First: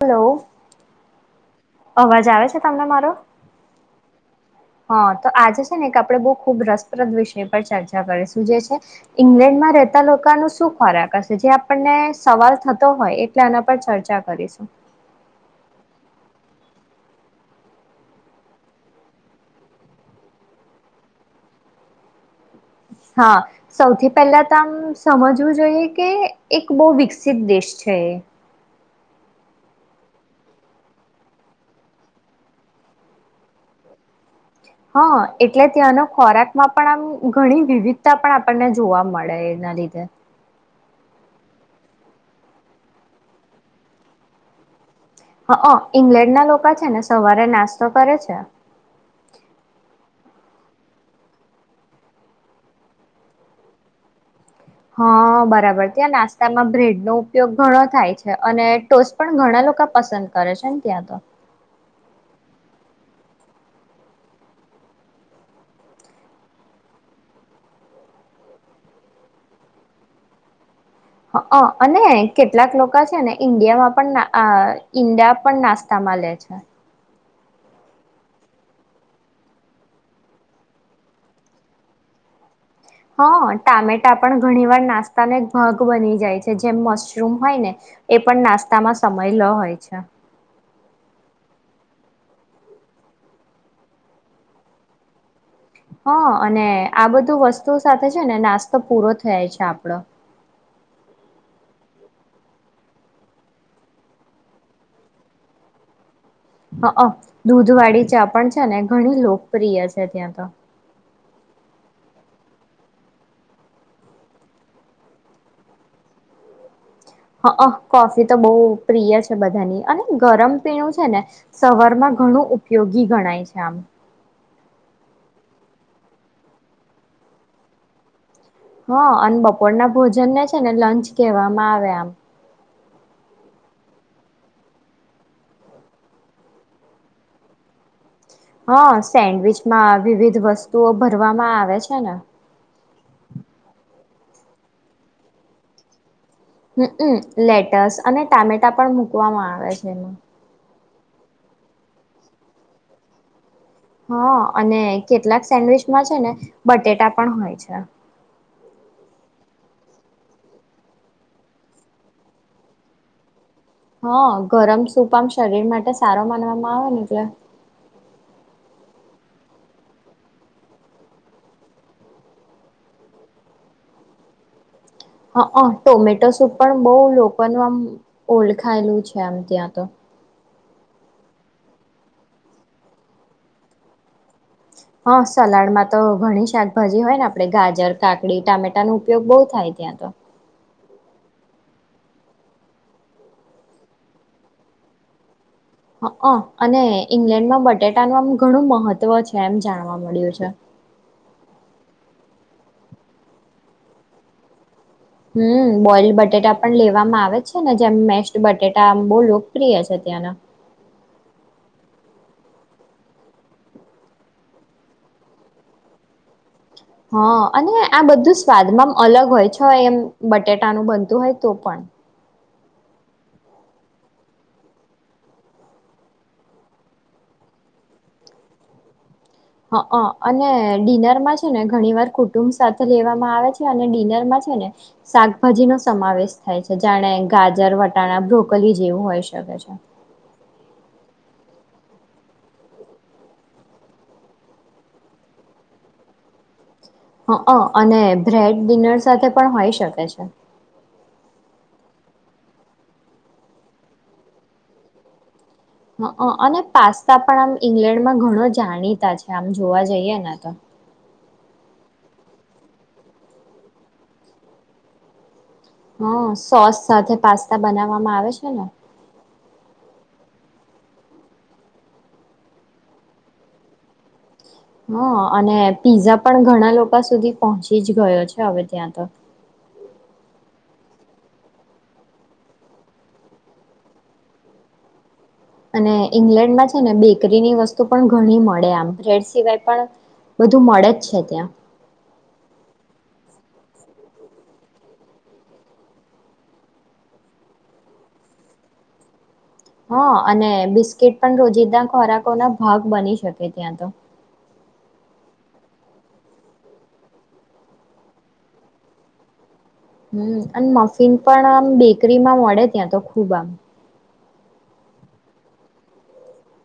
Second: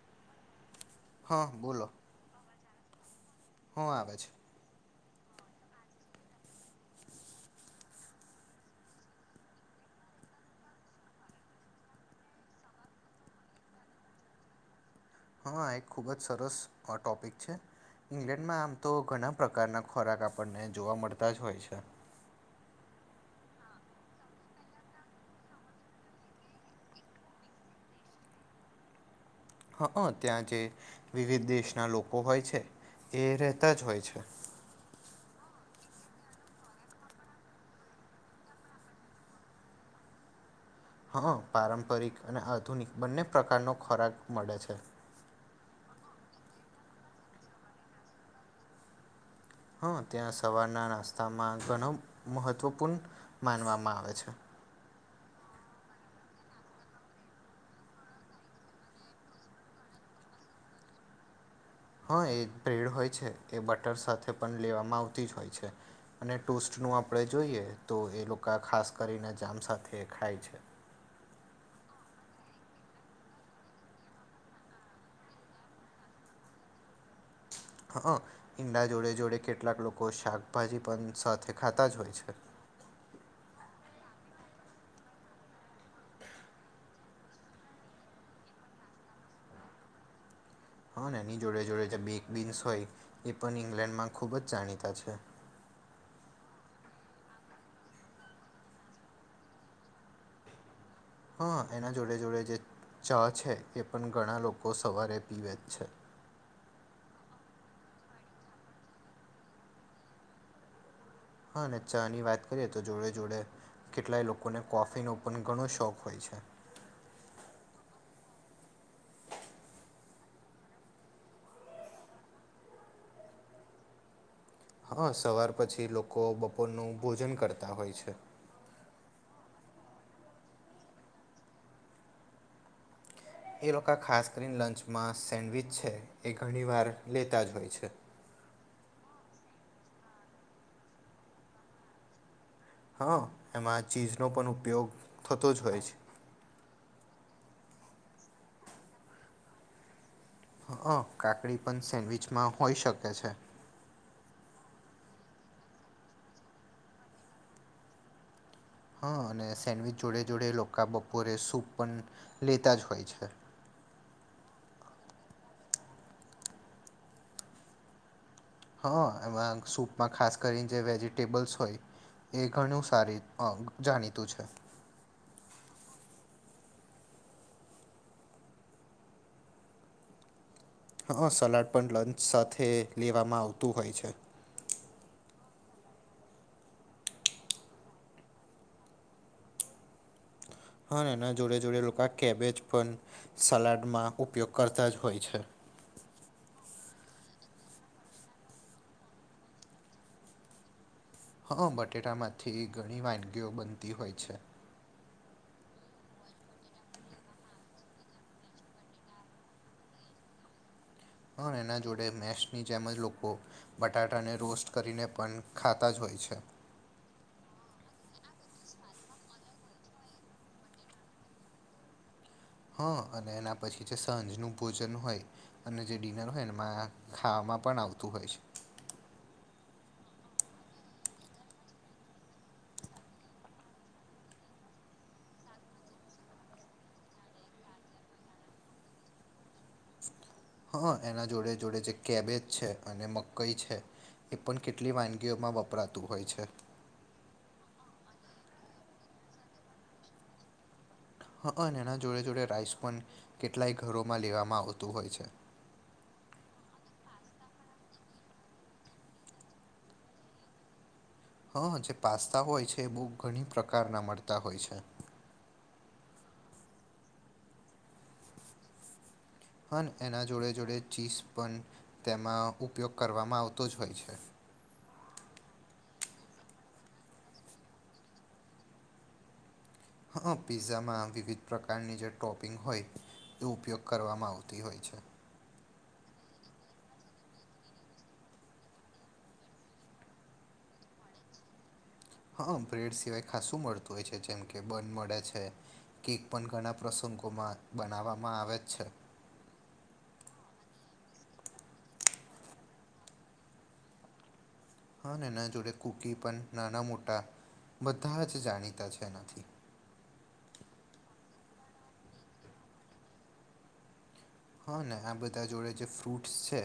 Hello હા બોલો સાને મારો હું આવે છે હા તો આજે છે ને એક આપડે બહુ ખુબ રસપ્રદ વિષય પર ચર્ચા કરીશું જે છે ઇંગ્લેન્ડમાં રહેતા લોકો ન શું ખોરાક હશે જે આપણને સવાલ થતો હોય એટલે આના પર ચર્ચા કરીશું હા એક ખુબ જ સરસ ટોપિક છે. ઈંગ્લેન્ડમાં આમ તો ઘણા પ્રકારના ખોરાક આપણને જોવા મળતા જ હોય છે. હા સૌથી પહેલા તો આમ સમજવું જોઈએ કે એક બહુ વિકસિત દેશ છે. છે. હ અ ત્યાં જે વિવિધ દેશના લોકો હોય છે. એ રહેતા જ હોય છે. હ એટલે ત્યાંનો ખોરાક માં પણ આમ ઘણી વિવિધતા પણ આપણને જોવા મળે એના લીધે. [inaudible] હા પારંપરિક અને આધુનિક બંને પ્રકારનો ખોરાક મળે છે. અ ઈંગ્લેન્ડ ના લોકો છે ને સવારે નાસ્તો કરે છે. હ ત્યાં સવારના નાસ્તામાં ઘણ મહત્વપૂર્ણ માનવામાં આવે છે. હા બરાબર ત્યાં નાસ્તામાં બ્રેડ નો ઉપયોગ ઘણો થાય છે અને ટોસ પણ ઘણા લોકો પસંદ કરે છે ને ત્યાં તો. હા એ બ્રેડ હોય છે એ બટર સાથે પણ લેવામાં આવતી જ હોય છે અને ટોસ્ટ. નું આપણેે જોઈએ તો એ લોકો ખાસ કરીને જામ સાથે ખાય છે. હ અ અને કેટલાક લોકો છે ને ઈન્ડિયામાં પણ ના અ ઈંડા પણ નાસ્તામાં લ છે હ ઈંડા જોડે જોડે કેટલાક લોકો શાકભાજી પણ સાથે ખાતા જ હોય છે હા ટામેટા પણ ઘણી વાર નાસ્તાને ભાગ બની જાય છે જેમ મશરૂમ હોય ને એ પણ નાસ્તામાં સમય લ હોય છે હા એની જોડે જોડે જે બેક બીન્સ હોય એ પણ ઈંગ્લેન્ડમાં ખૂબ જ જાણીતા છે હા અને આ બધું વસ્તુ સાથે છે ને નાસ્તો પૂરો થયાાય છે આપણો હા એના જોડે જોડે જે ચા છે એ પણ ઘણા લોકો સવારે પીવે જ છે હ હ દૂધ વાળી ચા પણ છે ને ઘણી લોકપ્રિય છે ત્યાં તો હા અને ચા ની વાત કરીએ તો જોડે જોડે કેટલાય લોકોને કોફી નો પણ ઘણો શોખ હોય છે [inaudible] હં કોફી તો બહુ પ્રિય છે બધાની અને ગરમ પીણું છે ને સવાર માં ઘણું ઉપયોગી ગણાય છે આમ હા સવાર પછી લોકો બપોરનુંભોજન કરતા હોય છે હા અને બપોરના ભોજન ને છે ને લંચ કહેવામાં આવે આમ એ લોકો ખાસ કરીને લંચમાં સેન્ડવિચ છે એ ઘણી વાર લેતા જ હોય છે હા સેન્ડવીચમાં વિવિધ વસ્તુઓ ભરવામાં આવે છે ને હા એમાં ચીઝનો પણ ઉપયોગ થતો જ હોય છે હુ લેટસ અને ટામેટા પણ મુકવામાં આવે છે એમાં હં કાકડી પણ સેન્ડવીચમાં હોઈ શકે છે હા અને કેટલાક સેન્ડવીચમાં છે ને બટેટા પણ હોય છે હા અને સેન્ડવીચ જોડે જોડે લોકો બપોરે સૂપ પણ લેતા જ હોય છે હ ગરમ સૂપ આમ શરીર માટે સારા માનવામાં આવે ને એટલે હા એમાં સૂપમાં ખાસ કરીને જે વેજીિટેબલ્સ હોય એ ઘણું સારી જાણીતું છે હા હ ટોમેટો સૂપ પણ બહુ લોકોનું આમ ઓળખાયેલું છે એમ ત્યાં તો હા સલાડ પણ લંચ સાથે લેવામાં આવતું હોય છે હા સલાડમાં તો ઘણી શાકભાજી હોય ને આપડે ગાજર કાકડી ટામેટા નો ઉપયોગ બહુ થાય ત્યા તો હા એના જોડે જોડે લોકો આ કેબેજ પણ સલાડમાં ઉપયોગ કરતા જ હોય છે હ અઅ ને ઈંગ્લેન્ડમાં બટેટાનું આમ ઘણું મહત્વ છે એમ જાણવા મળ્યું છે [inaudible] હા બટેટામાંથી ઘણી વાનગીઓ બનતી હોય છે હમ્મ બોઈલ બટેટા પણ લેવામાં આવે છે ને જેમ મેશ બટેટા બોહ લોકપ્રિય છે ના ના હ એના જોડે મેસની જેમ જ લોકો બટાટાને રોસ્ટ કરીને પણ ખાતા જ હોય થઈ છે [inaudible] હા અને આ બધું સ્વાદમાં અલગ હોય છે એમ બટેટાનું બનતું હોય તો પણ હ અને એના પછી જે સાંજ ન ભોજન હોય અને જે ડિનર હોય એમાં ખા માં પણ આવતું હોય છે [inaudible] [inaudible] હ અને ડિનરમાં છે ને ઘણી વાર કુટુંબ સાથે લેવામાં આવે છે અને ડિનરમાં છે ને શાકભાજી નો સમાવેશ થાય છે જાણે ગાજર વટાણા બ્રોકલી જેવું હોય શકે છે હ [inaudible] હા એના જોડે જોડે જે કેબેજ છે અને મકઈ છે એ પણ કેટલી વાનગીઓમાં વપરાતું હોય છે હં અને બ્રેડ ડિનર સાથે પણ હોઈ શકે છે હંઅને એના જોડે જોડે રાઇસ પણ કેટલાય ઘરોમાં લેવામાં આવતું હોય છે હંક અને પાસ્તા પણ આમ ઇંગ્લેન્ડમાં ઘણો જાણીતા છે આમ જોવા જઈએ ને તો હા જે પાસ્તા હોય છે એ બહુ ઘણી પ્રકારના મળતા હોય છે હા સોસ સાથે પાસ્તા બનાવવામાં આવે છે ને પણ એના જોડે જોડે ચીઝ પણ તેમાં ઉપયોગ કરવામાં આવતો જ હોય છે હ અ અને પીઝા પણ ઘણા લોકો સુધી પહોંચી જ ગયો છે હવે ત્યાં તો. હા પીઝામાં વિવિધ પ્રકારની જે ટોપિંગ હોય એ ઉપયોગ કરવામાં આવતી હોય છે. અને ઈંગ્લેન્ડમાં છે ને બેકરીની વસ્તુ પણ ઘણી મળે આમ બ્રેડ સિવાય પણ બધું મળે છે ત્યાં. હા બ્રેડ સિવાય ખાસું મળતું હોય છે જેમ કે બન મળે છે કેક પણ ઘણા પ્રસંગ ગો માં બનાવવામાં આવે જ છે. [inaudible] [inaudible] હ અને બિસ્કિટ પણ રોજીિંદા ખોરાકો ના ભાગ બની શકે ત્યાં તો. હ એના જોડે કુકી પણ નાના મોટા બધા જ જાણીતા છે એનાથી. હમ્મ અને મફીન પણ આમ બેકરી માં મળે ત્યાં તો ખુબ આમ. હા ને આ બધા જોડે જે ફ્રૂટસ છે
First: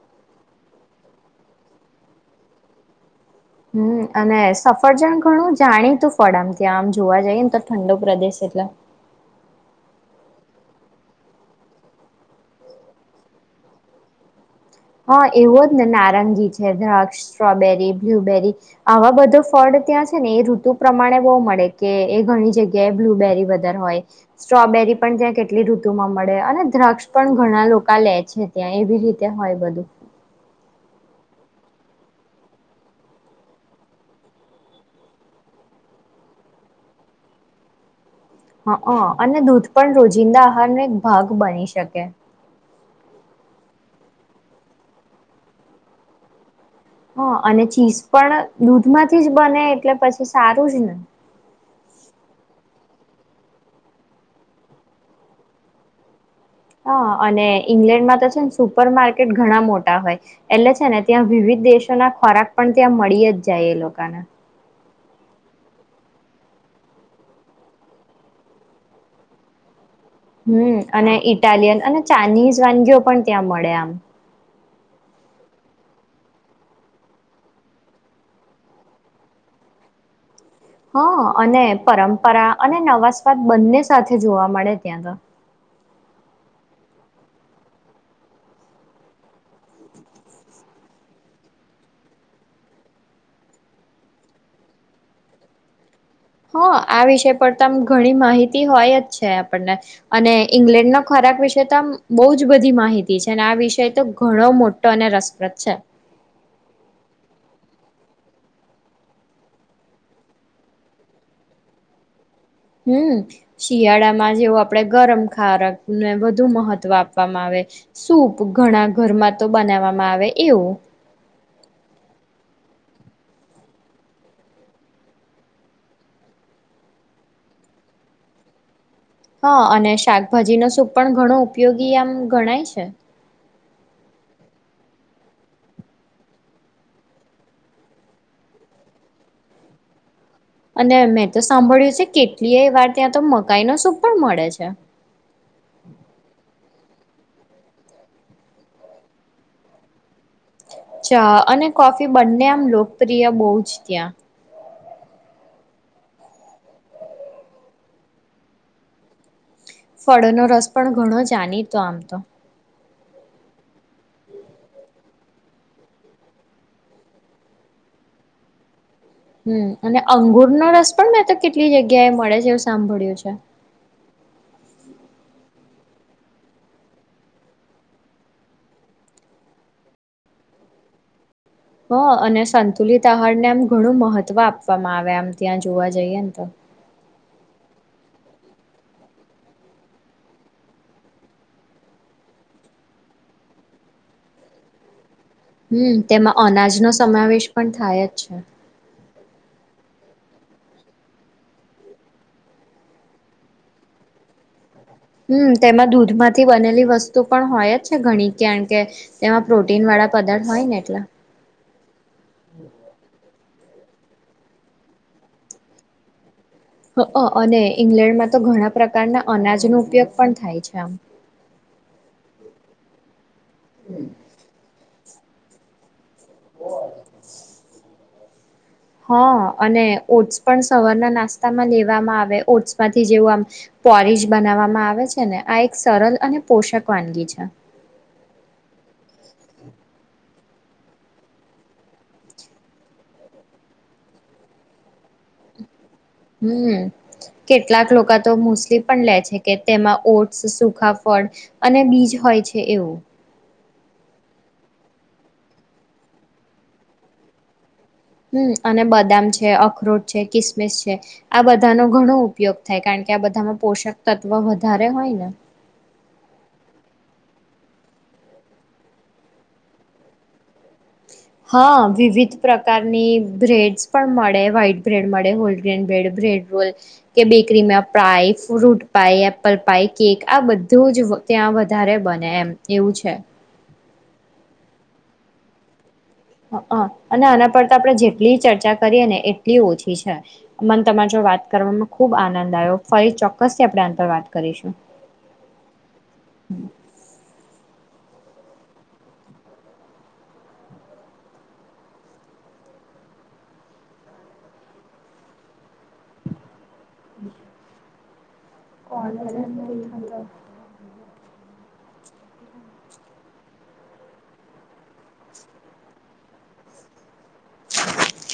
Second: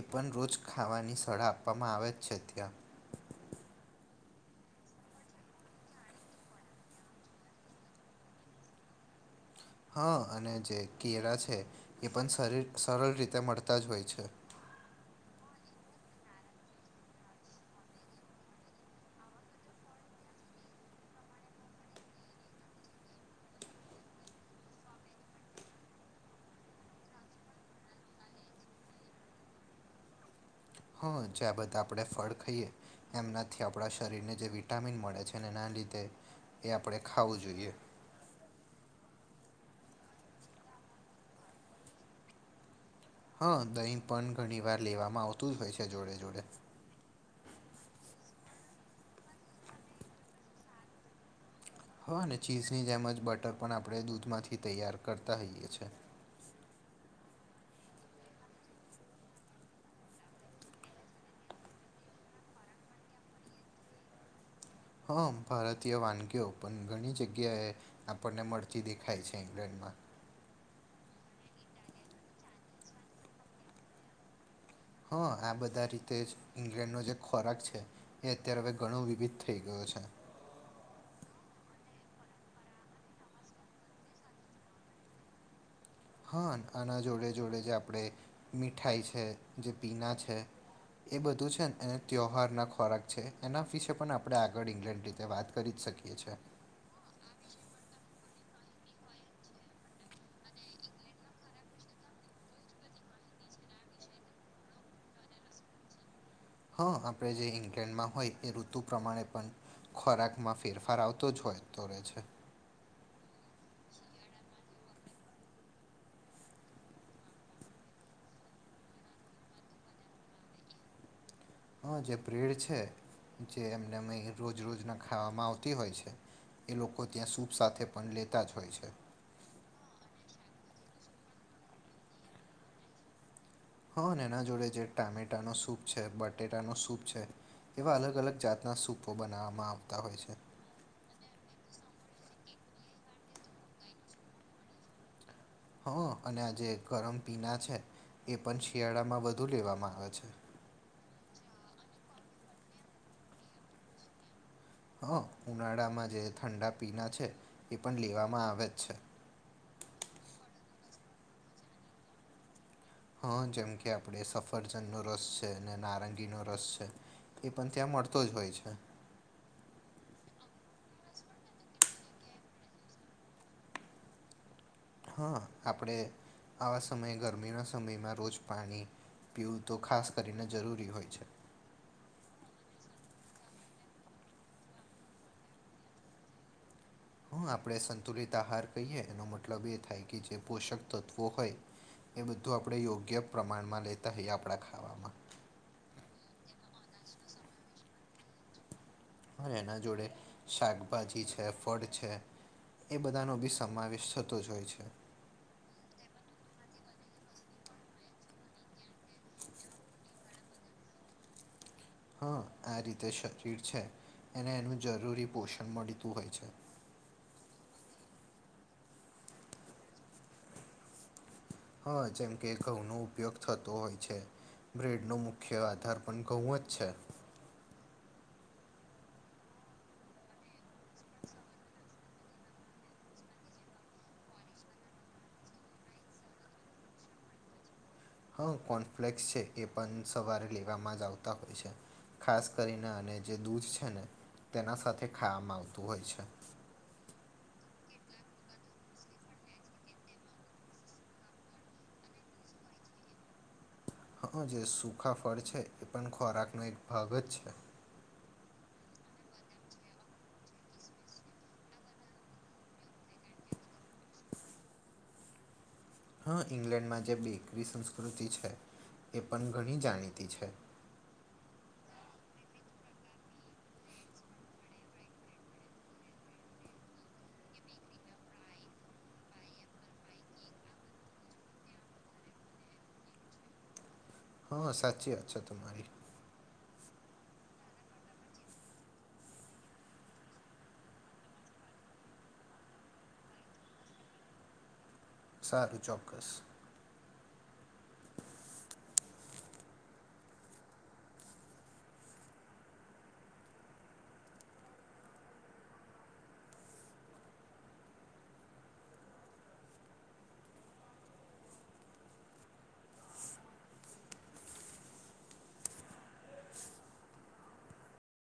એ પણ રોજ ખાવાની શળા આપવામાં આવે છે ત્યાં. [inaudible] [inaudible] હમ્મ અને સફરજન ઘણું જાણીતું ફળ આમ ત્યાં આમ જોવા જઈએ ને તો ઠંડો પ્રદેશ એટલા હ અને જે કેળા છે એ પણ શરીર સરળ રીતે મળતા જ હોય છે. હા એવો જ ને નારંગી છે દ્રાક્ષ સ્ટ્રોબેરી બ્લુબેરી આવા બધો ફળ ત્યાં છેને એ ઋતુ પ્રમાણે બહુ મળે કે એ ઘણી જગ્યાએ બ્લુબેરી વધારે હોય સ્ટ્રોબેરી પણ જે ત્યાં કેટલી ઋતુ માં મળે અને દ્રાક્ષ પણ ઘણા લોકો લે છે ત્યાં એવી રીતે હોય બ ધૂ. [inaudible] હ જે બધા આપણે ફળ ખાઈએ એમનાથી આપણા શરીરને જે વિટામિન મળે છે એને રીતે એ આપણે ખાવું જોઈએ. હ અ અને દૂધ પણ રોજિંદા આહારનો એક ભાગ બની શકે. હા દહીં પણ ઘણી વાર લેવામાં આવતું જ હોય છે જોડે જોડે. હ અને ચીઝ પણ દૂધમાંથી જ બને એટલે પછી સારું જ ને. હ અને ચીઝની જેમ જ બટર પણ આપણે દૂધમાંથી તૈયાર કરતા હઈએ છે. હ અને ઈંગ્લેન્ડમાં તો છે ને સુપર માર્કેટ ઘણા મોટા હોય એટલે છે ને ત્યાં વિવિધ દેશો ના ખોરાક પણ ત્યાં મળી જ જાય એ લોકોને. હમ્મ ભારતીય વાનગીઓ પણ ઘણી જગ્યાએ આપણને મળતી દેખાય છે ઇંગ્લેન્ડમાં. હમ્મ અને ઇટાલિયન અને ચાઇનીઝ વાનગીઓ પણ ત્યાં મળે આમ. હ, આ બધા રીતે જ ઈંગ્લેન્ડનો જે ખોરાક છે એ અત્યારે હવે ઘણું વિવિધ થઈ ગયો અચ્છા હ, અને પરંપરા અને નવા સ્વાદ બંને સાથે જોવા મળે ત્યાં તો હ, આના જોડે જોડે જે આપણે મીઠાઈ છે, જે પીના છે એ બધું છે ને એ ત્યોહાર ના ખોરાક છે એના વિશેે પણ આપણે આગળ ઈંગ્લેન્ડ રીતે વાત કરી જ શકીએ છીએ હ, આ વિષય પર તમ ઘણી માહિતી માહિતી હોય જ છે આપણ ને અને ઇંગ્લેન્ડ ખોરાક વિશે તો આમ બઉ જ બધી માહિતી છે આ વિષય તો ઘણો મોટો અને રસપ્રદ છે હ, આપણે જે ઈંગ્લેન્ડમાં હોય એ ઋતુ પ્રમાણે પણ ખોરાક માં ફેરફાર આવતો જ હોય તો રહેે છે હમ્મ, શિયાળામાં જેવું આપડે ગરમ ખારાક ને વધુ મહત્વ આપવામાં આવે સૂપ ઘણા ઘરમાં તો બનાવવામાં આવે એવું હ, જે બ્રેડ છે જે એમને અ રોજ રોજના ખાવામાં આવતી હોય છે એ લોકો ત્યાં સુપ સાથે પણ લેતા જ હોય છે હા, અને શાકભાજી ન સૂપ પણ ઘણો ઉપયોગી આમ ગણાય છે હ, એના જોડે જે ટામેટા નો સૂપ છે બટેટા નો સૂપ છે એવા અલગ અલગ જાતના સૂપો બનાવવામાં આવતા હોય છે અને મેં તો સાંભળ્યું છે કેટલીય વાર ત્યાં તો મકાઈ નો શૂપ પણ મળે છે હ, અને આ જે ગરમ પીના છે એ પણ શિયાળામાં વધુ લેવામા આવે છે ચા અને કોફી બંને આમ લોકપ્રિય બહુ જ ત્યા. હ ઉનાળામા જે ઠંડા પીના છે, એ પણ લેવામા આવે જ છે. ફળનો રસ પણ ઘણો જાનીતો આમ તો. હા જેમ કે આપડ સફરજનનો રસ છે અને નારંગીનો રસ છે. એ પણ ત્યાં મળતો જ હોય છે. હમ અને અંગુરનો રસ પણ મે તો કેટલી જગ્યા એ મળે છે એવુ સાંભળ્યું છે. હા આપણે આવા સમયે ગરમીના સમયમા રોજ પાણી પીવુ તો ખાસ કરીને જરૂરી હોય છે. હ અને સંતુલિત આહારને આમ ઘણુ મહત્વ આપવામા આવે આમ ત્યાં જોવા જઈએ ને તો. હા આપણે સંતુલિત આહાર કહીએ એનો મતલબ એ થાય કે જે પોષક તત્વો હોય. એ બધું આપણે યોગ્ય પ્રમાણમા લેતા હોઈએ આપણા ખાવામા હમ તેમાં અનાજનો સમાવેશ પણ થાય જ છે. એના જોડે શાકભાજી છે ફળ છે. એ બધાનો બી સમાવેશ થતો જ હોય છે. હમ તેમાં દૂધમાંથી બનેલી વસ્તુ પણ હોય જ છે ઘણી કારણ કે, તેમા પ્રોટીન વાળી પદાર્થ હોય ને એટલા. હા આ રીતે શરીર છે એને એનું જરૂરી પોષણ મળતુ હોય છે. અને ઈંગ્લેન્ડમા તો ઘણા પ્રકારના અનાજનો ઉપયોગ પણ થાય છે આમ. હા જેમ કે ઘઉં નો ઉપયોગ થતો હોય છે, બ્રેડ નો મુખ્ય આધાર પણ ઘઉં જ છે. હા અને ઓટ્સ પણ સવારના નાસ્તામા લેવામા આવે ઓટ્સ માંથી, જેવું આમ પોરીજ બનાવવામા આવે છે ને આ એક સરલ અને પોષક વાનગી છે. હા કોનફ્લેક્સ છે એ પણ સવારે લેવામા જ આવતા હોય છે, ખાસ કરીને અને જે દૂધ છે ને. તેના સાથે ખાવામા આવતુ હોય છે. હમ, કેટલાક લોકો તો મુસ્લી પણ લે છે કે તેમા ઓટ્સ સુખા ફ ળ, અને બીજ હોય છે એવું. હા જે સુખા ફળ છે એ પણ ખોરાકનો એક ભાગ જ છે. હમ અને બદામ છે અખરોટ છે કિસમિસ છે, આ બધાનો ઘણો ઉપયોગ થાય કારણ કે આ બધામા પોષક તત્વ વધારે હોય ને. હા ઈંગ્લેન્ડમા જે બેકરી સંસ્કૃતિ છે. એ પણ ઘણી જાણીતી છે. હા વિવિધ પ્રકારની બ્રેડસ પણ મળે વ્હઇટ બ્રેડ મળે હોલગ્રેન બ્રેડ બ્રેડ રોલ, કે બેકરીમાં pie fruit pie apple pie cake આ બધું જ ત્યાં વધારે બને એમ એવુ છે. હા સાચી વાત છે તમારી. હ અને આના પર તો આપડણે જેટલી ચર્ચા કરીએ ને એટલી ઓછી છે, મને તમારે જો વાત કર ખુબ આનંદ આવ્યો ફરી ચોક્કસથી આપણે આ પર વાત કરીશું. સારું ચોક્કસ. [inaudible] કોલ જ નઈ થતો [unintelligible] [inaudible]